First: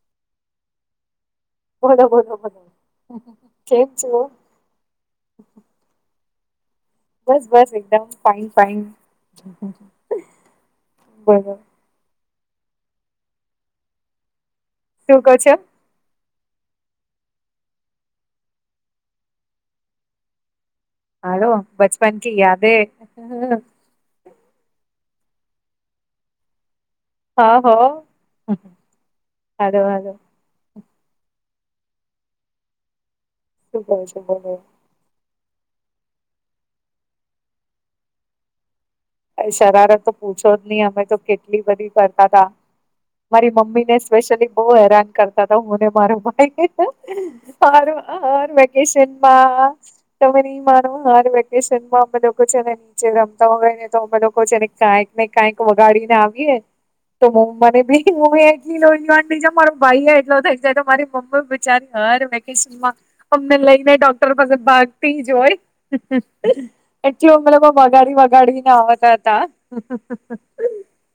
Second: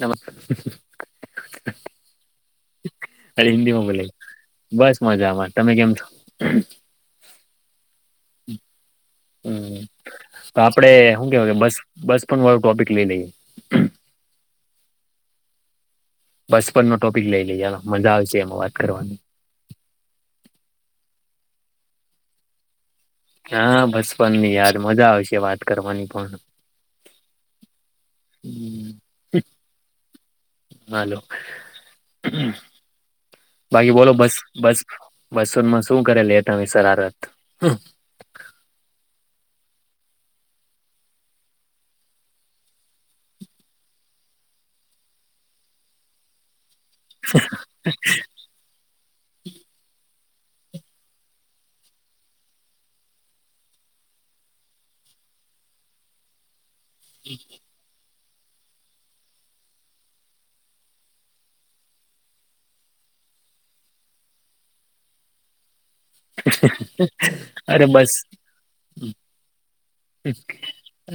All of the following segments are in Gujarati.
નમસ્કાર [unintelligible] બોલો બોલોો બોલો [unintelligible] આજે હિન્દી કેમ માં છો બોલીએ બસ મજા આમાં તમે કેમ છો. બસ બસ એકદમ ફઇન ફઇન હમ તો આપડે શું બબ કેવાય બસ પણ મારુ ટોપિક લઈ લઈએ શું ક છો બચપન નો ટોપિક લઈ લઈએ મજા આવશે એમાં વાત કરવાની હાલો બચપન કી યાદે હા બચપન ની યાદ મજા આવશે વાત કરવાની પણ હા હ હમ હાલો. શું કહો બાકી બોલો છો બસ બસ બચપન માં શું કરે લે તમે શરારત શરારત તો પૂછો જ નહી અમે તો કેટલી બધી કરતા તા મારી મમ્મી ને સ્પેશિયલી બહુ હેરાન કરતા હતા હુંને મારો ભાઈ હર હર વેકેશનમાં તમે માનો હાલ વેકેશન માં અમે લોકો છે અને નીચે રમતા હોય ને તો અમે લોકો એને કાંક ને કઈક વગાડીને આવીએ તો મમ્ મને બી હું એટલી લોજ મારો ભાઈ એટલો થઈ જાય તો મારી મમ્મી બચારી હર વેકેશન માં અમને લઈને ડોક્ટર પાસે ભાગતી જ હોય. એટલી ઉમરેમાં અરે બસ બગાડી વગાડીને આવતા હતા.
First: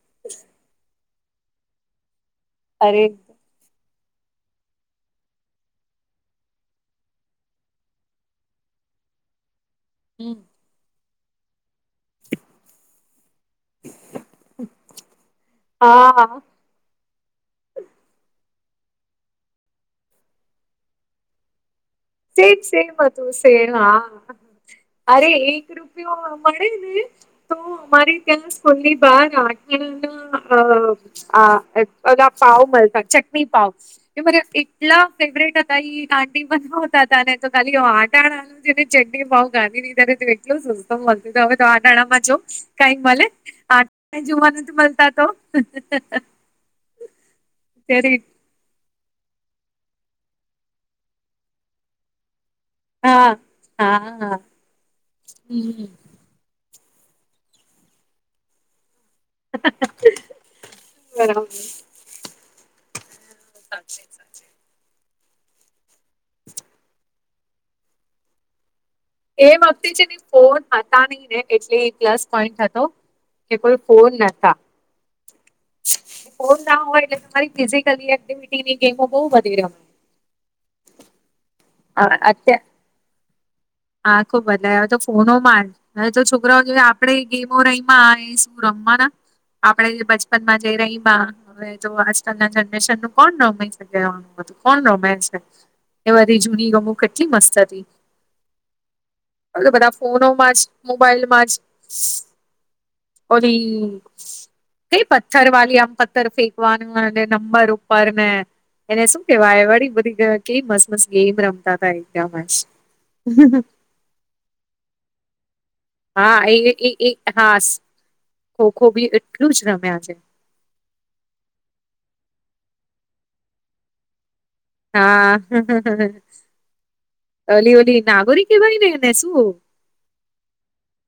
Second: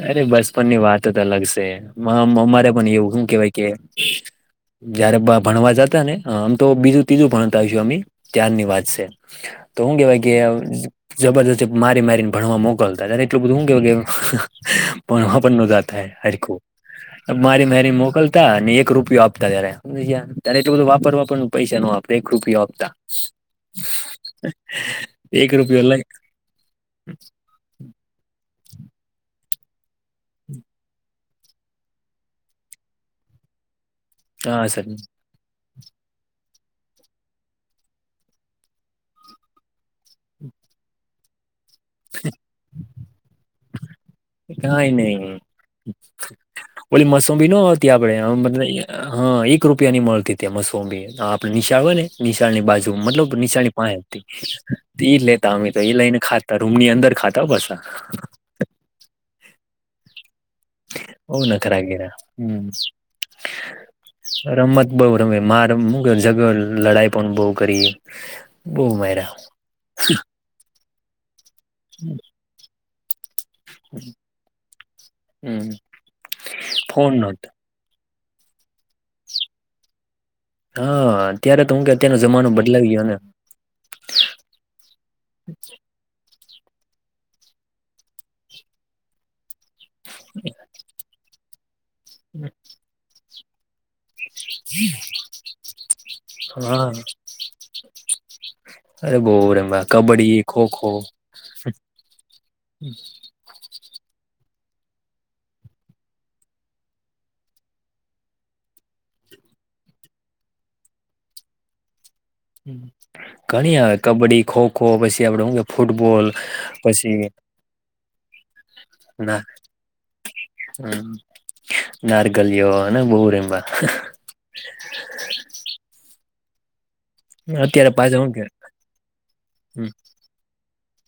અરે બચપન ની વાત તો અલગ છે અમારે પણ અરે એવું શું કેવાય કે જયારે ભણવા જતા ને આમ તો બીજું ત્રીજું ભણતાશું અમ ત્યાારની વાત છે. તો હું કેવાય કે જબરજસ્ત મારી મારીને ભણવા મોકલતા ત એટલું બધું પણ હ પણ ન જતા હર કો હ‌. મારી મેરી મોકલતા અનેને એક રૂપિયો આપતા ત્યારે સમ ત્યારે એટલલો બધું વાપર વાપર પૈસા નો આપ સેમ સેમ હતું સેમ હા અરે એક રૂપિયો મળે ને તો અમારે ત્યાં સ્કૂલની બાર આંગણાના અ આ અા પાાવ મળસા ચટણી પાાવ. મ હા સર એટલા ફેવરેટ હતા કાંડી બનાવ ને તો ખાલી આટાને ચટણી ભાવ ગાનીીધનેું એટલું સુંમ હવે તો આટણામાં જો કઈક મળ આ કઈ નઈ ઓલી મસમી ન આવતી ત્યારે આપડે મ હા એક રૂપિયા ની મળતી ત્યા મસંબી આપડે નિશાળ હોય ને નિશાળ ની બાજુ મતલબ હા નીચાની હા પાસે હા એ લેતા અમે તો હમ, એ લઈને ખા રૂમ ની અંદર ખાતા હો પાસા બઉ બરાબર નખરા ગીરા રમત બઉ રમે માર મુ જગ લડાઈ પણ બઉ કરી બહ મારા. એમ આપતી છે ને ફોન હતા નહી ને એટલે એ પ્લસ પોઈન્ટ હતો કે કોઈ ફોન ન હમ ફોન ના હોય ફોન એટલે નતો તમારી ફિઝ એક્ટિવિટીની ગેમો બહુ વધી ર છે. હા અત્યારે તો હું કે અત્યારેનો જમાનો બદલાવી ગયો હે. હા ખુબ બનાયો તો ફોનોમા હવે તો છોકરાઓ જે આપણેે ગેમો રઈમાં શું રમવાનાં? આપણેે જે બચપનમાં જે રયમા હવે તો આજકાલના જનરેશનનું કોણ રમે? કોણ રમે છે? એ બધી જૂની હા ગેમો કેટલી મસ્ત હતી. અરે બોવ. અવે તો બધા ફોનોમાં જ મોબાઈલમાં જ બધી કઈ પથ્થરવાળી આમ પથ્થર ફેંકવાનું અને નંબર ઉપર ને એને શું કેવાય વળી બધી કેવી મસ્ત મસ્ત ગેમ રમતા તા એકદમ જ. ઘણી આવે કબડ્ડી, ખોખો પછી આપડે હું કે ફૂટબોલ હા એ એ એ પસી હા ખોખો બી એટલું જ રમ્યા છે. હમ્મ નારગલીયો અને બઉ રમયા. હા ઓલી અત્યારે ઓલી પાછા હું કે નાગોરી કેવાયને એને? ને શું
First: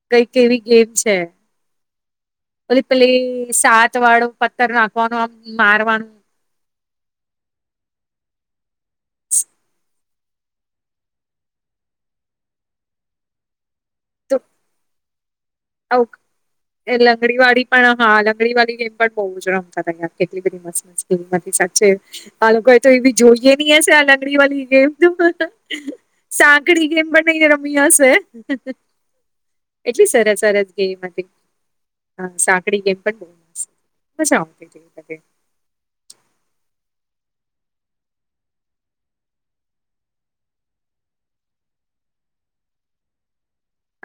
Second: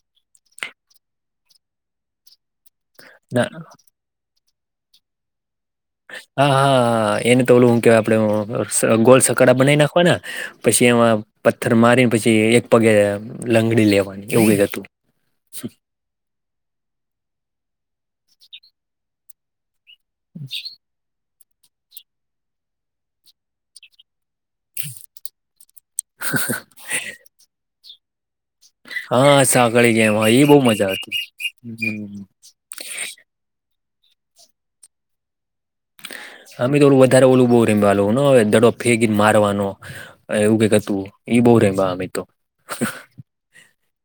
કઈક એવી ગેમ છે. પહી પેલી ના સાતવાળો પથ્થર નાખવાનું આમ મારવાનું હા હા હા એને તો ઓલું હું કેવાય આપડે ગોલ સકડા બનાઈ નાખવાના પસી એમાં પથ્થર મારીને પછી એક પગે લંગડી લેવાની તો એવું કંઈક હતું. આવું લંગડીવાળી પણ હા લંગડીવાળી ગેમ પણ બહુ જ રમતા હતા. કેટલી બધી મસ્ત મસ્ત ગેમ હતી સાચે, આ લોકોએ તો એવી જોઈએ નઈ હશે આ લંગડીવાળી ગેમ તો સાંકડી ગેમ પણ નઈ રમી હશે. હા સાંકળી એટલી ગેમ એ સરસ બહુ સરસ મજા ગેમ આવતી. હતી હા સાંકડી કેમ પણ [unintelligible] અમે તો ઓલુ વધારે ઓલું બઉ રયમા દડો ફેંકી ન મારવાનો. એવું કંઈક હતું ઈ બઉ રયમા અમે તો.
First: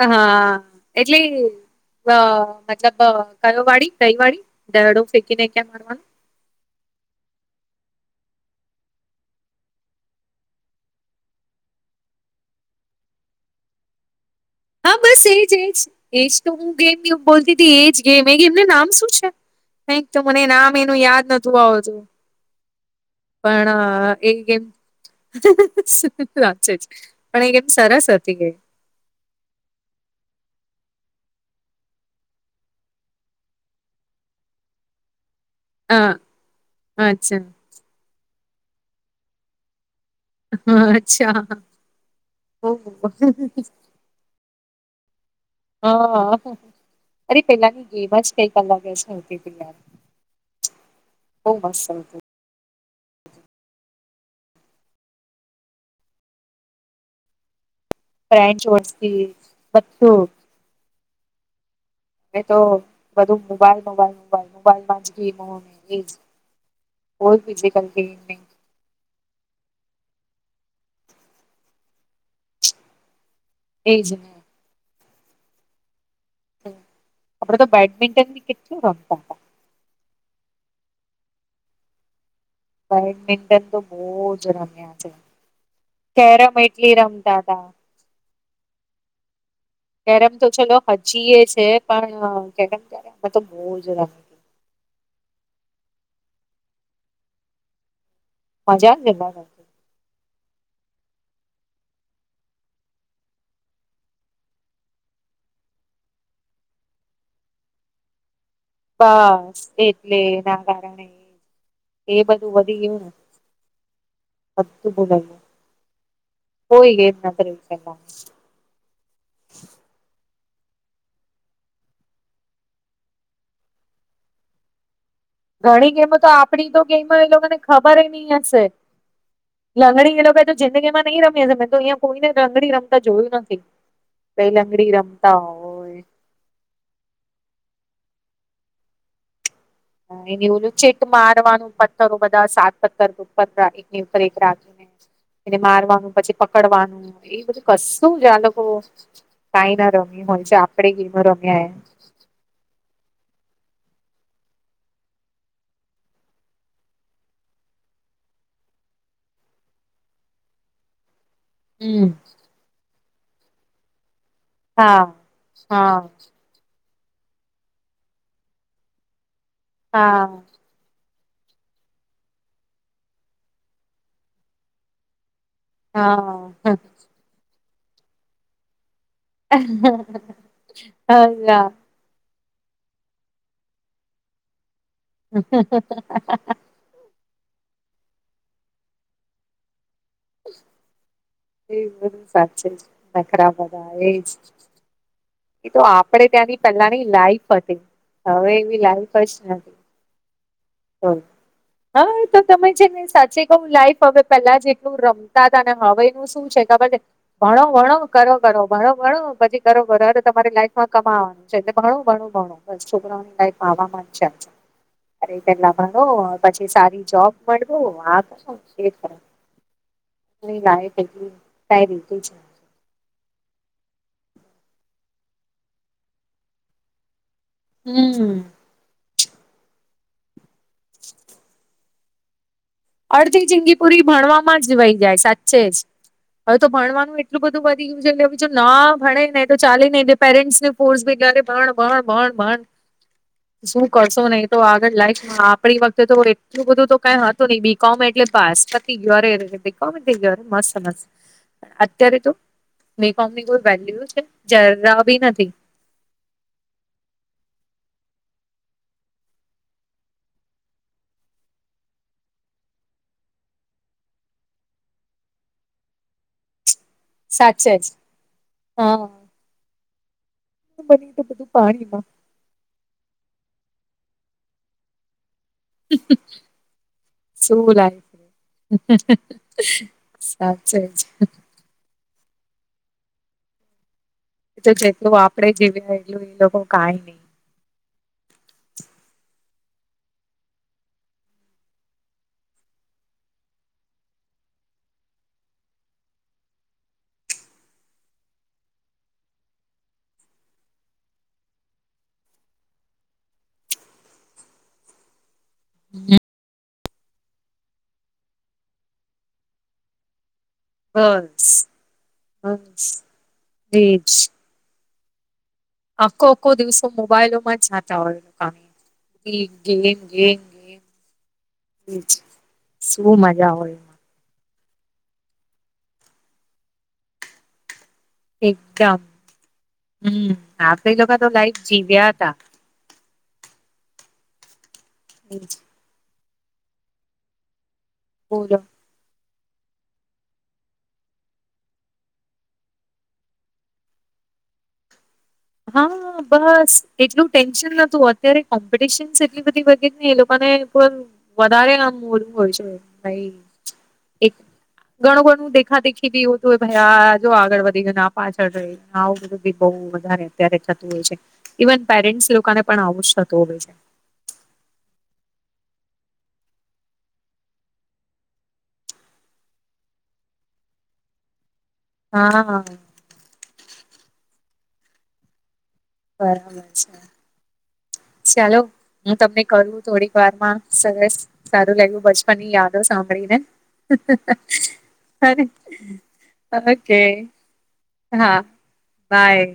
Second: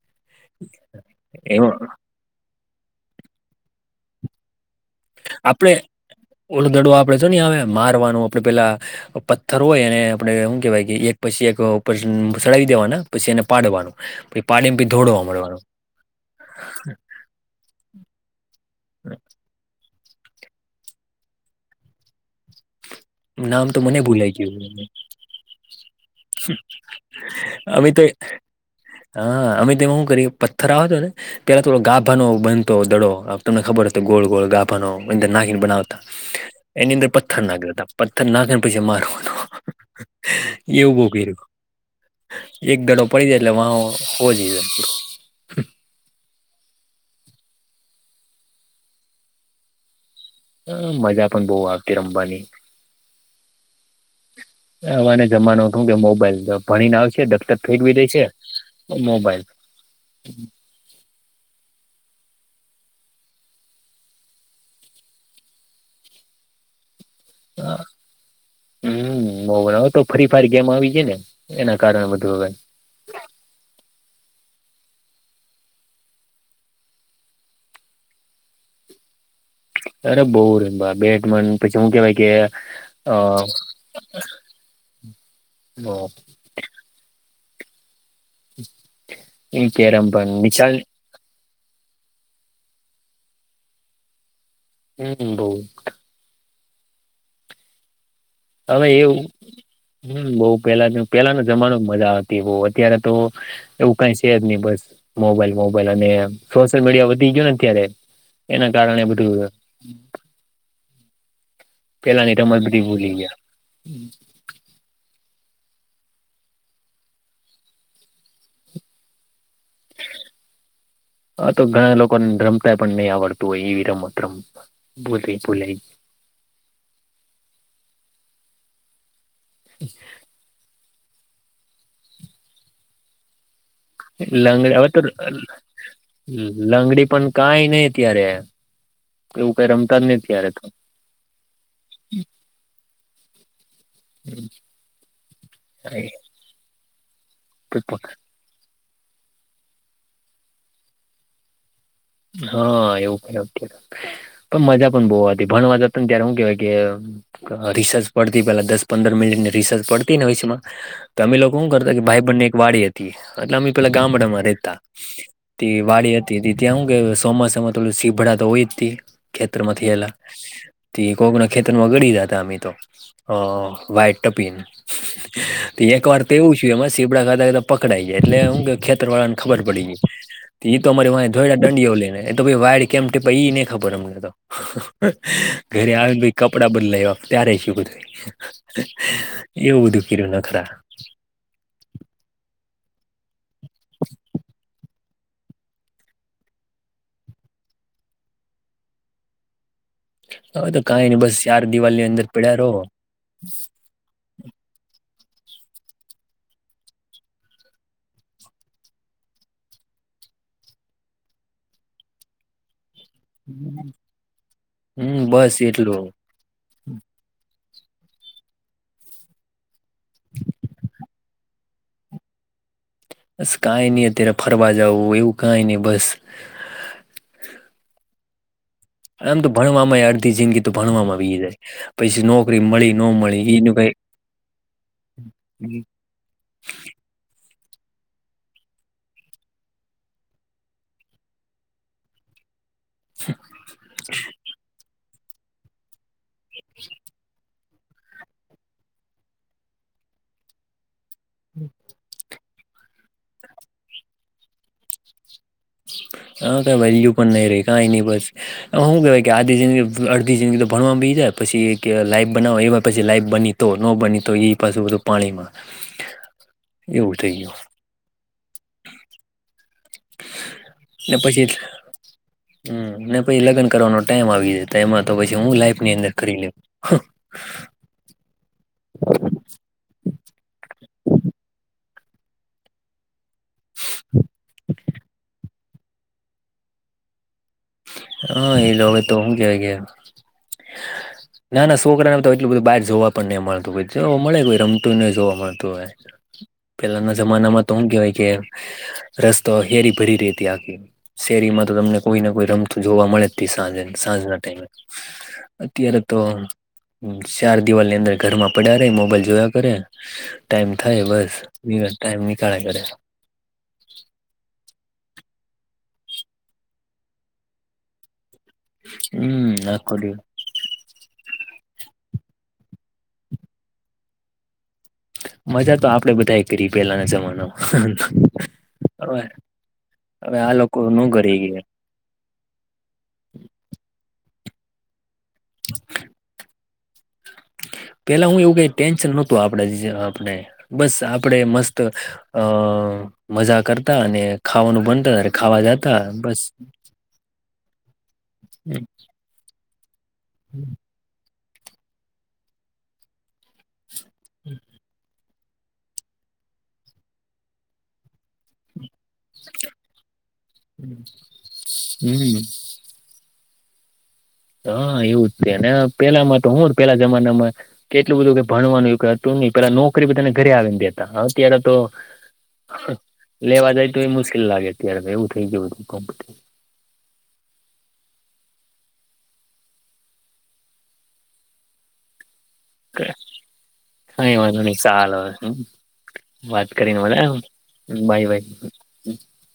હા એટલે એમાં અ મતલબ અ કયો વાળી કઈ વાળી દળો આપડે ઓલો દડું આપડે જો નહીં આવે મારવાનું આપડે પેલા પથ્થર હોય એને આપડે હું કેવાય કે એક પછી એક ઉપર સડાઈ દેવાના પછી એને પાડવાનું. પી હા બસ એજ એજ એજ તો હું ગેમ બોલતી હતી એજ ગેમ એ ગેમનું નામ શું છે? કંઈક તો મને નામ એનું યાદ નતું આવતું. નામ તો મને પણ ભૂલાઈ એક ગેમ. ગયું. સાચે જ પણ એ ગેમ અમે તો સરસ હતી. હા, અમે તેમાં હું કરીએ પથ્થર આવા તો ને પહેલા થોડો ગાભાનો બનતો દડો આમ તમને ખબર હોય તો ગોળ ગોળ ગાભા નો એન અંદર નાખીને બનાવતા હા એની અંદર પથ્થર અચ્છા નાખતાં હતાં. પથ્થર નાખીને પછી મારવાનું. હા એવું બવ અચ્છા કર્યુ એક દડો ઓહો પડી જાય એટલે વા હો જઈએ અ હ અરે પેહલાની ગેમ જ કંઈક અલગ જ હતી યાર. અ મજા પણ બહુ બવ મસ્ત આવતી હતી રમવાની. હવેના જમાનામાં તો હું કેવાય મોબાઈલ ભણીને આવશે, દફતર ફેંકવી દઈ છે ફ્રેન્ચ વરસથી મોબાઈલ. બધું મેં તો બધું મોબાઈલ મોબાઈલ મોબાઈલ મોબાઈલમા જ ગેમો એજ [unintelligible] હમ્મ, મો વર તો ફરી પાહી ગેમ આવી જાય ને એના કારણે બધું હવે. એજ. હ આપણે તો બેડમિન્ટન બી કેટલું રમતા તા. અરે બો ર બેટમેનુ પછી હું કેવાય કે અ બેડમિન્ટન તો બો જ રમ્યા છે. કેરમેય લી રમતા તા. કેરમ પણ તો નિશાલ ચલો હ જીએ છે, પણ કે ત્યારે અમે તો બો જ રમી. હમ બો. મજા હવે જ એવું અલગ હતી. હમ બો પેલા પેલાનો જમાનો મજા આવતી વો, ત્યારે તો એવું કઈ સે જ નઈ, બસ મોબાઈલ મોબાઈલ અને સોશિયલ મીડિયા વધી ગીયો ને અત્યારે એના કારણે બધું. લે ના કારણે. એ પેલા ની બધું રમટ વધી બઢી ગયું ને ભૂલી ગીયા. બધું ભુલાયુ. કોઈ એ નકરે વિચાર ના હ તો ઘણા લોકોને રમતા પણ નઈ આવડતું હોય, એવી રમત રમ બુધી. ઘણી ગેમો તો આપડણી તો ગેમો એ લોકોને ખબરે નઈ હસે. લંગડી એ લોકો તો જિંદગીમાં નઈ રમી સે, મેં તો અઈયા કોઈને લંગડી રમતા જોયું નથી. કઈ લંગડ અને લંગડી તો. રમતા હોય લંગડી પણ કાઈ નઈ અત્યારે, એવું કઇ રમ હ અને ઓલું ચેક મારવાનું પત્તરો બધા સાત પત્તર પત્તા, એકની ઉપર એક રાખીને એને મારવાનું પછી પકડવાનું. એ બધું કશું જ આ લોકો કાઈ ના રમી હોય છે, આપણેે ગેમો રમ્યા એ. હા એ ઓકે ઓકે. પન મજા પન બઉ હતી ભનવા જતો ને, ત્યારે હુ કેવાય કે અ રિસસ પડતી પેલા દસ પંદર મિલિટની રિસસ પડતી હોય સે ને અમા. તમે લોકો હુ કરતા કે હમ ભાઈ બ ને એક વાડી હતી, એટલે અમે પેલા ગામડામાં રે તા. હા તે હા વાડી હતી તી ત્યાં હું કે સોમાસામાં ત લું સીભડા તો ઓય જ તે ખેતર માં થી હેલા. હા તી કોકના ખેતરમાં ગડી જતા અમી તો, અ વાઈટ ટપીન. તી એક વાર તો એવું સીયુ એમાં સીભડા ખાતા ખાતા પકડાઈ ગીયા એટલે હું કે ખેતર વાળાનું ખબર પડી ગી. તી તો અમારે વા હા ઈયો લેવે ત બી વાળી કેમ કે નઈ એને ખબર અમને ત. ઘરે આવી ન પઈ ત કપડા બદલાયા ત્યારે સીયુ બધુ એય, એવું બધું કર્યું નખરા. એ બધુ સાચે જ નખરા બધા એજ એ તો આપડે ત્યાંની પેલાની લાઈફ હતી, હવે એવી લાઈફ જ નથી. હવે કાઈ નઈ તો બસ ચાર દિવાલની હા અંદર તો પડ્યા તમે રહો છે ને સાચે તો લાઈફ હવે પેલા જેટલું રમતા હતા ને, હવે એનું શું છે ખબર છે. ભણો ભણો કરો કરો ભણો ભણો પછી કરો અવે ત તમારે લાઈફમાં કમાવાનું. જે તે ભણું ભણું ભણું બસ છોકરાઓની લાઈફમા આવા માનસે. હમ બ પેલા ભનો પછી સારી જોબ મળવુ, આ કરવુ તે કરવુ. [unintelligible] બસ કાઈ નઈ અત્યારે ફરવા જવું, એવું કાઈ ની બસ. હમ. એમ તો ભણવામાંયે અડધી જિંદગી તો ભણવામાં વીહી જાય, પસી નોકરી મળીન અડધી જિંદગી પુરી ભણવામાં જ વહી જાય, સાચે જ. હવે તો ભણવાનું એટલું બધું વધી ગયું છે એટલે હવે જો ના ભણે ને તો ચાલે નને એ પેરેન્ટ્સ ને ફોર્સ બી ગ ભણ ભણ ભણ ભણ શું કરશો નહી તો આગળ લાઈફમાં આપડી વખતે તો એટલું બધું તો કઈ હત તું નહીં બીકોમ એટલે પાસ પતી ગયું અરે રે બીકોમ જરે મસ્ત મસ્ત અત્યારે તો બીકોમ ની કોઈ વેલ્યુ છે જરા બી નથી. હા કઈ વેલ્યુ પણ નઈ રે કઈ નહી બસ એ શું કેહેવાય કે આધી જિંદગી અડધી જિંદગી તો ભણવાવામાં બી જાય પછી કે લાઈફ બનાવ એવ પછી લાઈફ બની તો ન બની તો એ પાછુ બધું પાણીમાં એવું થઈ ગયું સાચ જ હા બની એ તો પછી બધું પાણીમાં હમ પછી લગન કરવાનો ટાઈમ આવી જ એમાં તો પછી હુ લાઈ ની અંદર કરી લેવુ શું લાઈફ સાચે જ હ તો જેટલું આપડે જીવ્યા એટલું એ લોકો કઈ નહી. હા એ લોકોે તો હુજ, ગયા. હમ [unintelligible] ના ના સોકડા ને તો એટલું બધું બહાર જોવા પણ નહીઈ, મળતું જોવા મળે કોઈ રમતું ન જોવા મળતુ હોય. પેલાના જમાનામાં તો શું કેવાય કે રસ્તો હેરી ભરી રહી હતી, આખી શેરીમાં તો તમને કોઈને કોઈ રમ જોવા મળે જ સાંજે સાંજના ટાઈમે, અત્યારે તો ચાર દિવાલની અંદર ઘરમાં પડ્યા ર મોબાઈલ જોયા કરે ટાઈમ થાય બસ બસ ટાઈમ નીકળે કરે બ્રિજ આખો આખો દિવસો મોબાઈલોમાં જ જાતા હોય. ગેમ હમ આખો ગેમ દિવસ ગેમ શું મજા આવે એ મા મજા તો આપડે બધા કરી પેલાના જમાનામા એકદમ હમ હવે આ આપ એ ન લોકો તો કરી ગયા લાઈફ જીવ્યા હતા. હમ [unintelligible] [inaudible] પેલા હુ, એવું બોલો કઈ ટેન્શન નહોતું આપડે જે આપણે. બસ આપડે મસ્ત અ મજા કરતા અને ખાવાનું બનતા. ખાવા જતા હા બસ એટલું ટેન્શન નતું અત્યારે કોમ્પિટિશનસ એટલી બધી વધી એ લોકોને પણ વધારે આ ઓલું હોય છે, ભાઈ એક ઘણું બધુ એક ખાતે ખીધી હોતુ ભાઈ આ જો આગળ વધી ગયું આ પાછળ રહી ગયુ, આ બહુ વધારે અત્યારે થતું છે, ઇવન પેરેન્ટસ હમ લોકા ને પણ આવું જ થતું હોય છે. હા એવું જ છેને, પેલામાં તો હું પેલા જમાના મા કેટલું બધું કે ભણવાનું કે એવું બધું કઈ હતુ, નહી પેલા નોકરી બધાને ઘરે આવીને દેતા અત્યારે તો હા આ લેવા જાય તો એ મુશ્કેલ લાગે અત્યારે એવું થઈ ગયુ હતુ. બરાબર છે, ચાલો હુ તમને કરું થોડીક વાર માં સરસ સારું લાગ્યું બચપન ની યાદ સાંભળીને કઈ વાંધો નહી ચાલ વાત ઓકે કરીને એમ ભાઈ હા ભાઈ બાય